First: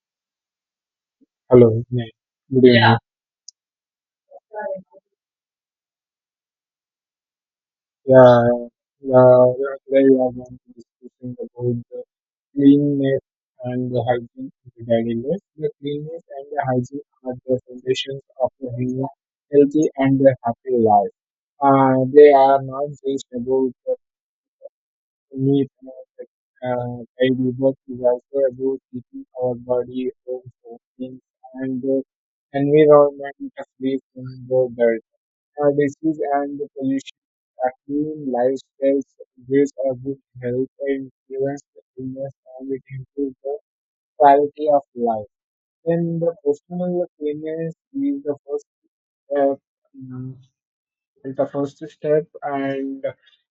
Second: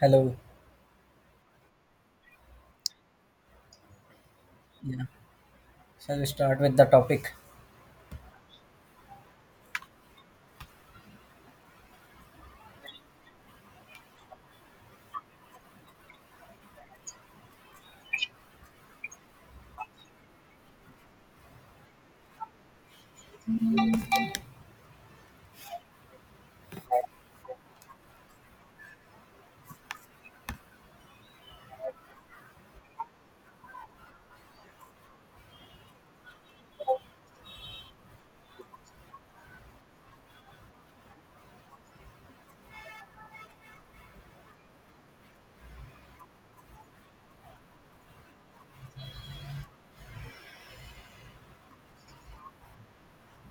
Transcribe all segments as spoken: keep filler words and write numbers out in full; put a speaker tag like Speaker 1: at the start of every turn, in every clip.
Speaker 1: Hello.
Speaker 2: Hello. Yeah. Good, yeah, evening.
Speaker 1: Yeah. Shall we start with the topic?
Speaker 2: Yeah. Uh, yeah, today we are going to discussing about the cleanness and the hygiene in the daily life. The cleanness and the hygiene are the foundations of a human healthy and a happy life. Uh, they are not just about meat and uh, daily work is also about keeping our body home for things and the environment free from the dirt, uh, disease and the pollution. A clean lifestyle gives a good health and prevents the illness, and it improves the quality of life. Then the personal cleanliness is the first step. Mm-hmm. Is the first step, and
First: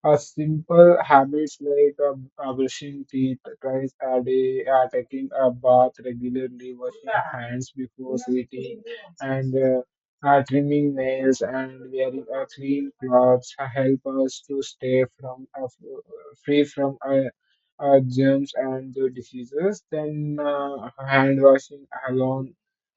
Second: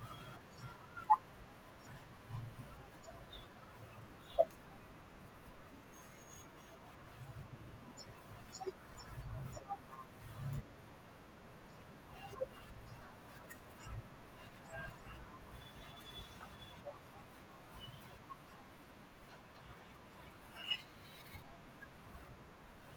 Speaker 2: a simple habits like uh, uh, brushing teeth twice a day, uh, taking a bath regularly, washing hands before eating, and uh, uh, trimming nails and wearing uh, clean clothes uh, help us to stay from uh, f- free from uh, uh, germs and uh, diseases. Then uh, hand washing alone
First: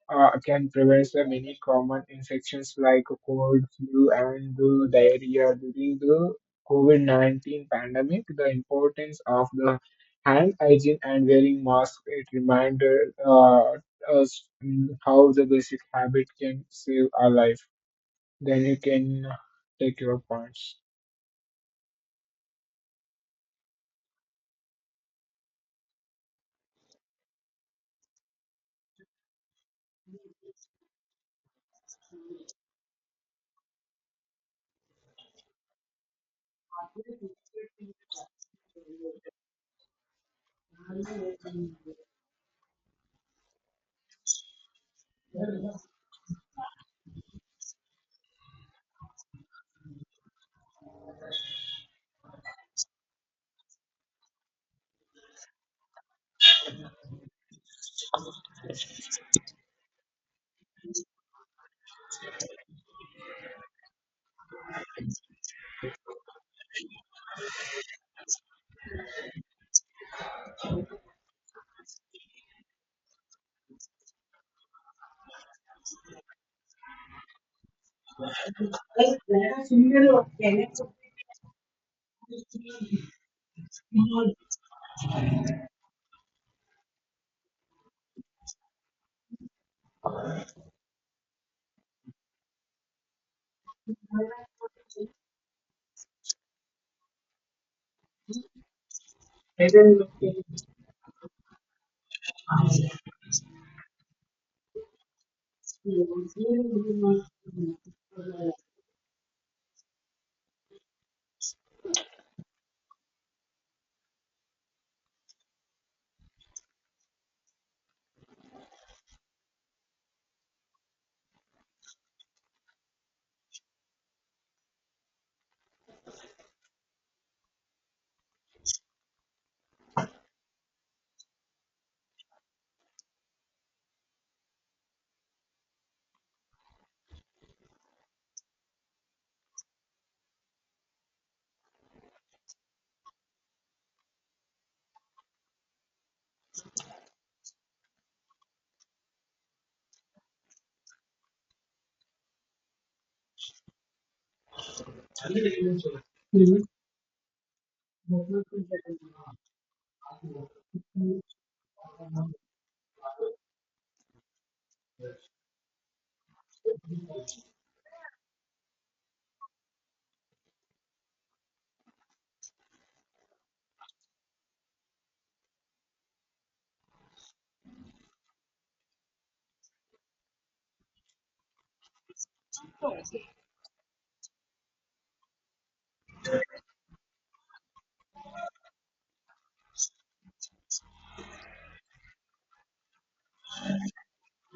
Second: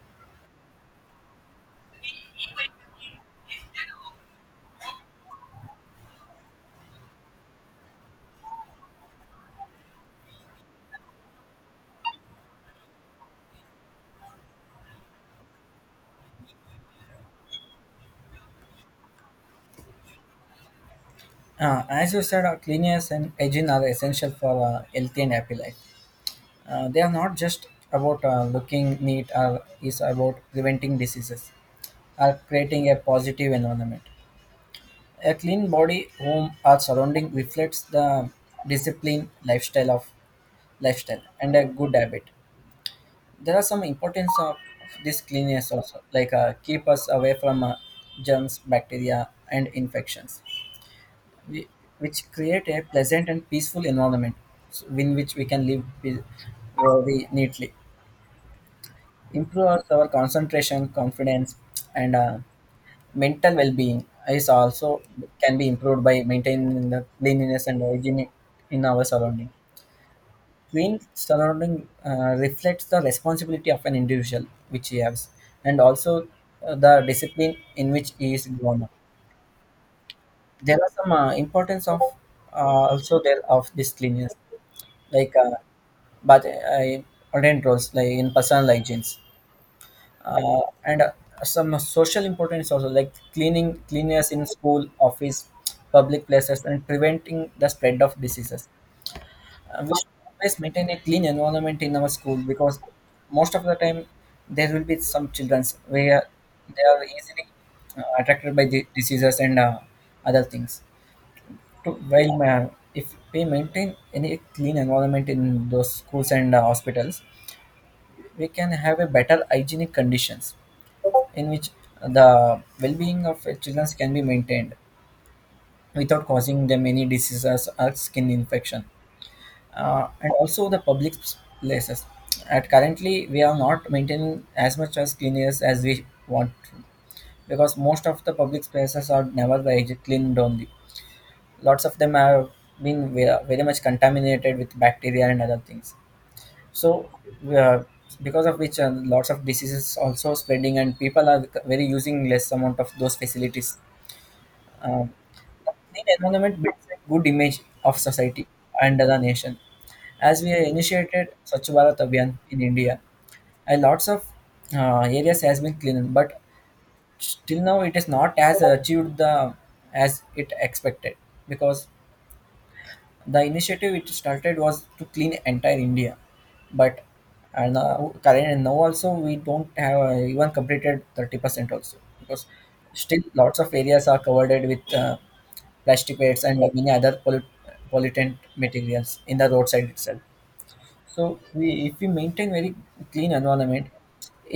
Speaker 2: uh, can prevent the many common infections like cold, flu, and the diarrhea during the COVID nineteen pandemic. The importance of the hand hygiene and wearing masks, it reminded uh, us, mm, how the basic habit can save our life. Then you can take your points.
Speaker 1: Uh, as you said, uh, cleanliness and hygiene are essential for a healthy and happy life. Uh, they are not just about uh, looking neat, or is about preventing diseases or creating a positive environment. A clean body, home, or surrounding reflects the discipline lifestyle of lifestyle and a good habit. There are some importance of this cleanliness also, like uh, keep us away from uh, germs, bacteria, and infections we, which create a pleasant and peaceful environment so in which we can live pe- very neatly improves our our concentration confidence and uh, mental well-being is also can be improved by maintaining the cleanliness and hygiene in our surrounding clean surrounding uh, reflects the responsibility of an individual which he has, and also uh, the discipline in which he is grown up. There are some uh, importance of uh, also there of this cleanliness, like uh, but I ordained roles like in personal hygiene, uh, and uh, some social importance also, like cleaning cleanliness in school office public places and preventing the spread of diseases. Uh, we should always maintain a clean environment in our school because most of the time there will be some children where
Speaker 2: Yeah,
Speaker 1: they are easily uh, attracted by the diseases and uh, other things to while ma- if we maintain any clean environment in those schools and uh, hospitals, we can have a better hygienic conditions in which the well-being of children can be maintained without causing them any diseases or skin infection. Uh, and also the public places at currently we are not maintaining as much as cleanliness as we want to, because most of the public spaces are never very hyg- cleaned only. Lots of them have been ve- very much contaminated with bacteria and other things, so uh, because of which uh, lots of diseases also spreading and people are very using less amount of those facilities. um, Clean environment builds a good image of society and the nation. As we initiated Swachh Bharat Abhiyan in India, a lots of uh, areas has been cleaned, but still now it is not as achieved the as it expected, because the initiative it started was to clean entire India, but and now current and now also we don't have uh, even completed thirty percent also, because still lots of areas are covered with uh, plastic waste and many other pollut pollutant materials in the roadside itself. So we, if we maintain very clean environment,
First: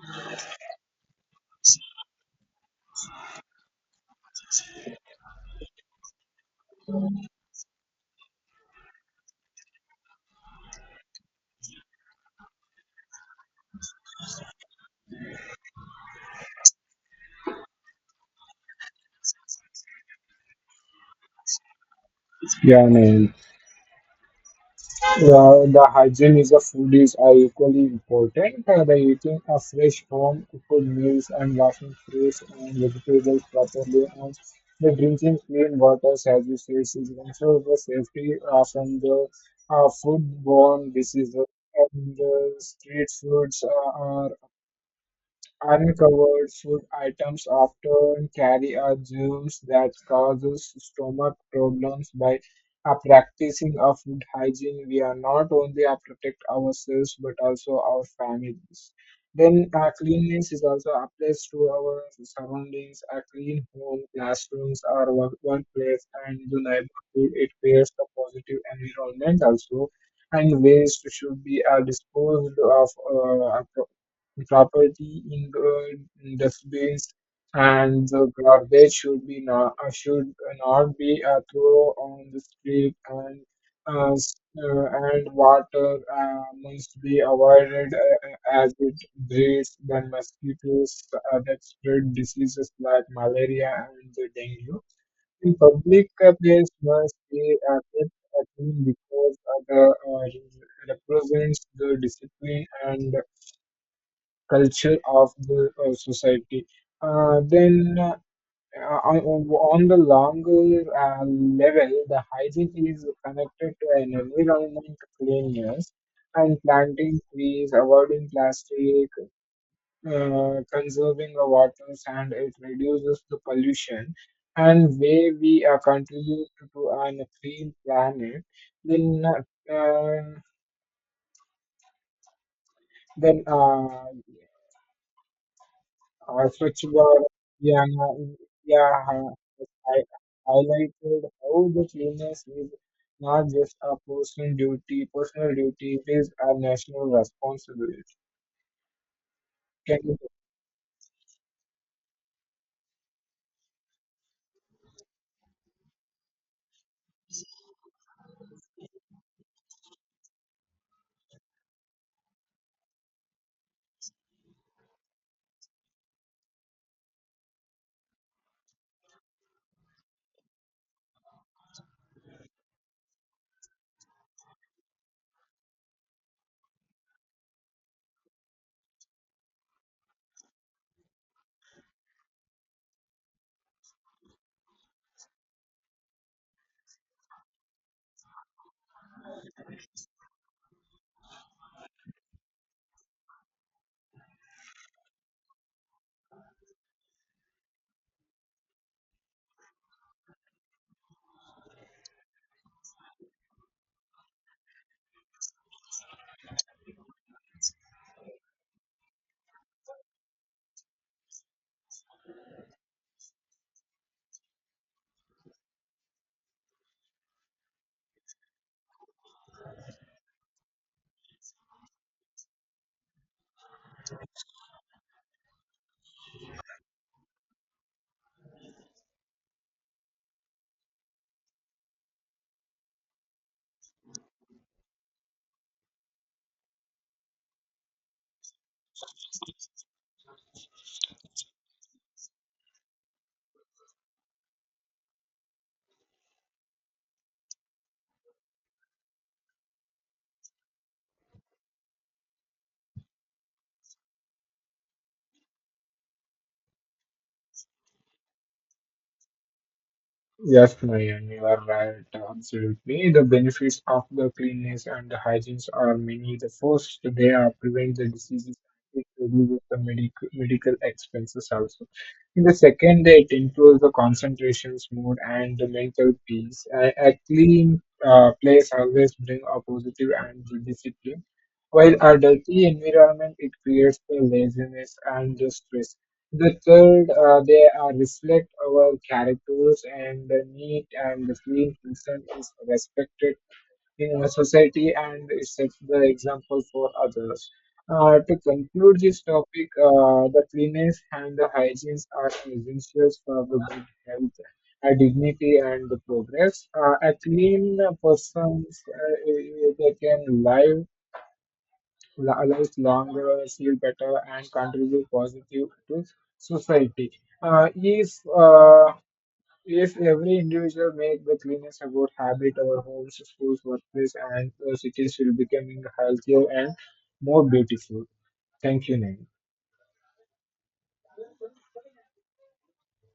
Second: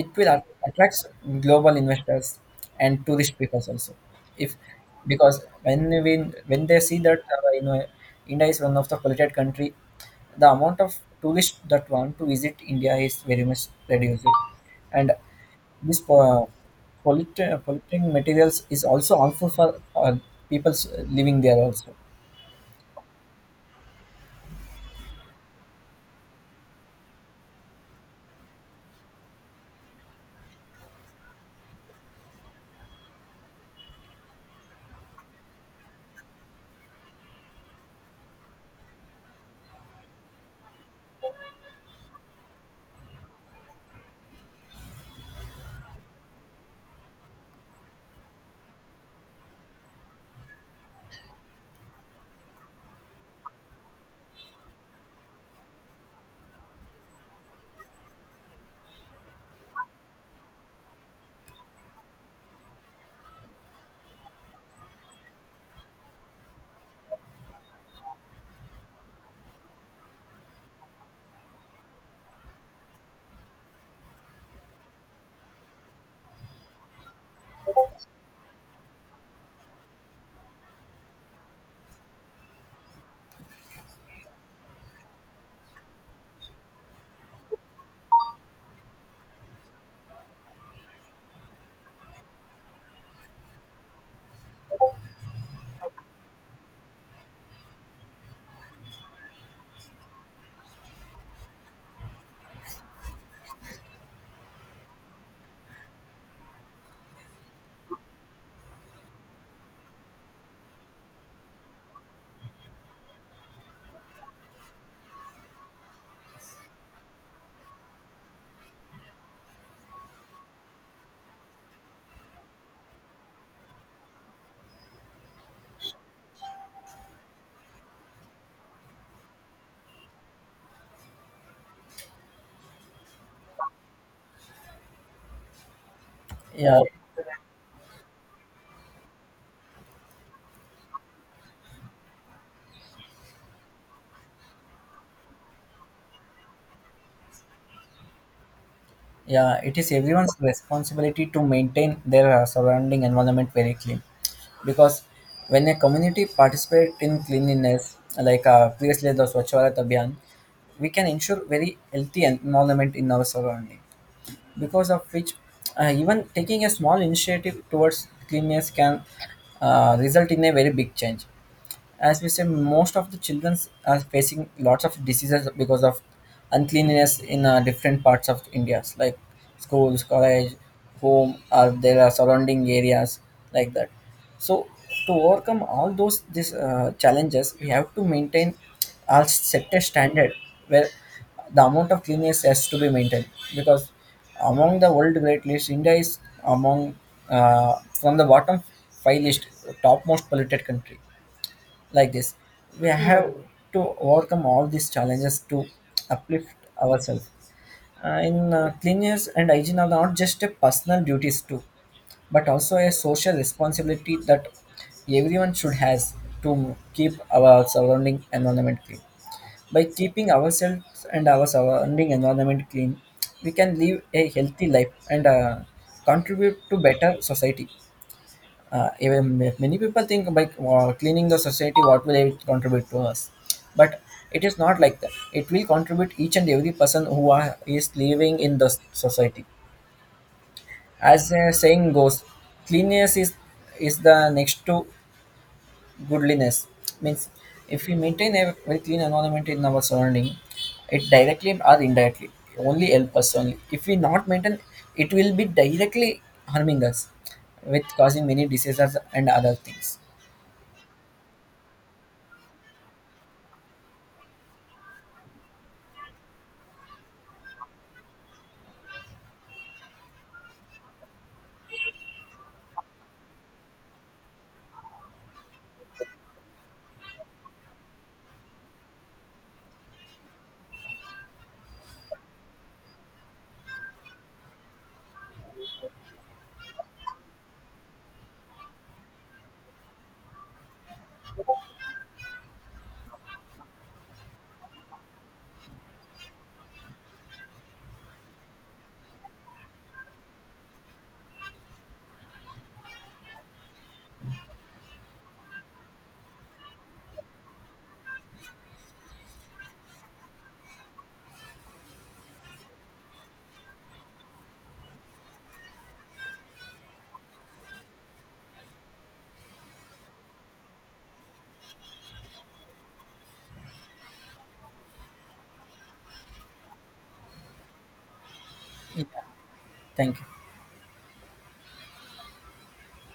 Speaker 1: it will at- attract global investors and tourist people also. If because when we When they see that uh, you know India is one of the polluted country, the amount of tourists that want to visit India is very much reduced, and this uh, polluting, polluting materials is also harmful for uh, people living there also.
Speaker 2: man. Uh, the hygiene is of food is are equally important. Uh, the eating a fresh, home cooked meals and washing fruits and vegetables properly and the drinking clean water, as you say, is also the safety uh, from the uh, foodborne diseases and the street foods. Uh, are. Uncovered food items often carry a germs that causes stomach problems. By a practicing of food hygiene, we are not only a protect ourselves but also our families. Then uh, cleanliness is also applies to our surroundings, a clean home, classrooms, our work, workplace, and the neighborhood. It creates a positive environment also, and waste should be uh, disposed of uh, appro- property in the dustbins, and the garbage should be not uh, should not be uh, thrown on the street, and uh, s- uh, and water uh, must be avoided, uh, uh, as it breeds the mosquitoes uh, that spread diseases like malaria and the dengue. The public uh, place must be uh, kept uh, clean, because uh, the uh, represents the discipline and culture of the uh, society. Uh, then, uh, uh, on on the longer uh, level, the hygiene is connected to an environment cleanliness, and planting trees, avoiding plastic, uh, conserving the waters, and it reduces the pollution. And way we uh, contribute to an clean planet, then uh, then. Uh, Uh,
Speaker 1: Yeah,
Speaker 2: Swachh Bharat India ha- has highlighted how the cleanliness is not just a personal duty, personal duty, it is a national responsibility.
Speaker 1: Yeah, it is
Speaker 2: Can you?
Speaker 1: everyone's responsibility to maintain their uh, surrounding environment very clean. Because when a community participate in cleanliness, like uh, previously the Swachh Bharat Abhiyan, we can ensure very healthy environment in our surrounding. Because of which, uh, even taking a small initiative towards cleanliness can uh, result in a very big change. As we say, most of the children are facing lots of diseases because of uncleanliness in uh, different parts of india, like schools college home or there are surrounding areas like that. So to overcome all those these uh, challenges, we have to maintain our set a standard where the amount of cleanliness has to be maintained, because among the world great list india is among uh, from the bottom five list topmost polluted country. Like this, we have to overcome all these challenges to uplift ourselves. Uh, in uh, Cleanliness and hygiene are not just a personal duties too, but also a social responsibility that everyone should has to keep our surrounding environment clean. By keeping ourselves and our surrounding environment clean, we can live a healthy life and uh, contribute to better society. Uh, even if many people think by uh, cleaning the society what will it contribute to us, but it is not like that, it will contribute each and every person who are, is living in the s- society. As the saying goes, cleanliness is is the next to goodliness, means if we maintain a very clean environment in our surrounding, it directly or indirectly only help us. Only if we not maintain, it will be directly harming us with causing many diseases and other things.
Speaker 2: Yes, Nayan, you are right. Absolutely. The benefits of the cleanliness and the hygiene are many. The first, they are prevent the diseases, and it reduces the medical medical expenses also. In the second, it improves the concentrations, mood, and the mental peace. A, a clean uh, place always bring a positive and the discipline. While a dirty environment, it creates the laziness and the stress. The third, uh, they are reflect our characters, and the neat and the clean person is respected in our society, and it sets the example for others. Uh, to conclude this topic, uh, the cleanliness and the hygiene are essentials for the good health, uh, dignity, and the progress. Uh, a clean person uh, they can live la- life longer, feel better, and contribute positive to society. Uh, if uh, if every individual make the cleanest about habit, our homes, schools, workplace, and uh, cities will becoming healthier and more beautiful. Thank you, Nain.
Speaker 1: Thank you.